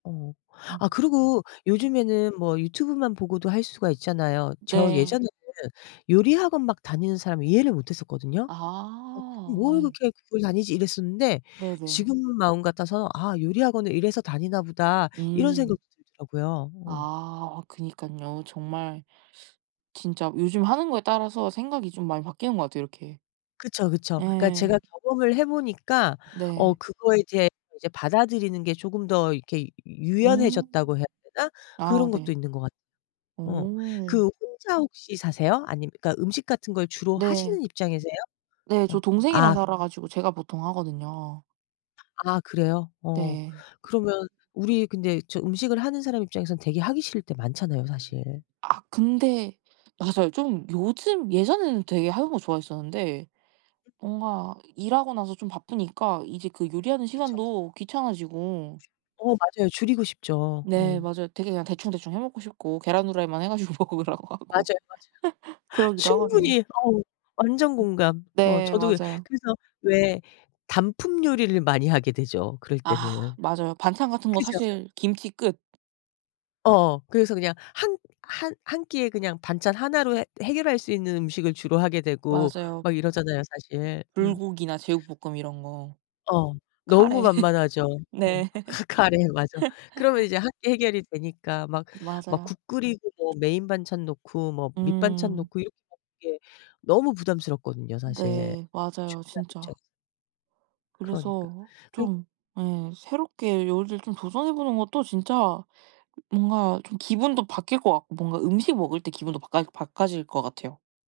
어. 어. 아 그리고 음. 요즘에는 뭐 유튜브만 보고도 할 수가 있잖아요. 저 네. 예전에는 요리학원 막 다니는 사람 이해를 못 했었거든요. 예. 아 '뭘 예. 그렇게 그걸 다니지?' 이랬었는데 네네. 지금 마음 같아서 '아 요리학원을 이래서 다니나 보다.' 이런 음. 생각도 들더라고요. 아. 어. 아 그니깐요. 정말 진짜 요즘 하는 거에 따라서 생각이 좀 많이 바뀌는 것 같아요 이렇게. 그쵸, 그쵸. 그러니까 예. 제가 경험을 해 보니까 어 네. 그거에 대해 이제 받아들이는 게 쪼금 더 이렇게 유 음. 유연해졌다고 해야 되나 아 그런 것도 네. 있는 것 같 어. 어. 그 혼자 혹시 사세요? 아님 그러니까 음식 같은 걸 주로 네. 하시는 입장이세요? 네. 저 어. 동생이랑 아. 살아 가지고 제가 보통 하거든요. 아 그래요? 어. 네. 그러면 우리 근데 저 음식을 하는 사람 입장에서는 되게 하기 싫을 때 많잖아요 음. 사실. 아 근데 맞아요. 좀 요즘 예전에는 되게 하는 거 좋아했었는데 뭔가 일하고 나서 좀 바쁘니까 이제 그 요리하는 그쵸. 시간도 귀찮아지고. 어 맞아요. 줄이고 싶죠. 네. 어. 맞아요. 되게 그냥 대충대충 해 먹고 싶고 계란후라이만 해 가지고 먹으라고 하고 맞아요, 맞아요. 그러기도 하거든요. 충분히. 어 완전 음. 공감. 어 네. 저도 맞아요. 그래서 왜 단품요리를 많이 하게 되죠 그럴 아 때는. 맞아요. 반찬 같은 거 그죠? 사실 김치 끝. 어. 그래서 그냥 한 한 한 끼에 그냥 반찬 하나로 해 해결할 수 있는 음식을 주로 하게 되고 맞아요. 막 이러잖아요 사실. 음. 불고기나 제육볶음 이런 거. 어. 너무 카레. 만만하죠. 어 네. 크 카레. 맞아. 그러면 이제 함께 해결이 되니까 막 막 맞아. 국 끓이고 뭐 메인 반찬 놓고 뭐 밑반찬 음. 놓고 이렇게 먹는 게 너무 부담스럽거든요 사실 네. 맞아요 준비하는 진짜. 입장에서. 그러니까. 그래서 그니 좀 예 새롭게 요리를 좀 도전해 보는 것도 진짜 뭔가 좀 기분도 바뀔 것 같고 뭔가 음식 먹을 때 기분도 바까 바꿔질 것 같아요.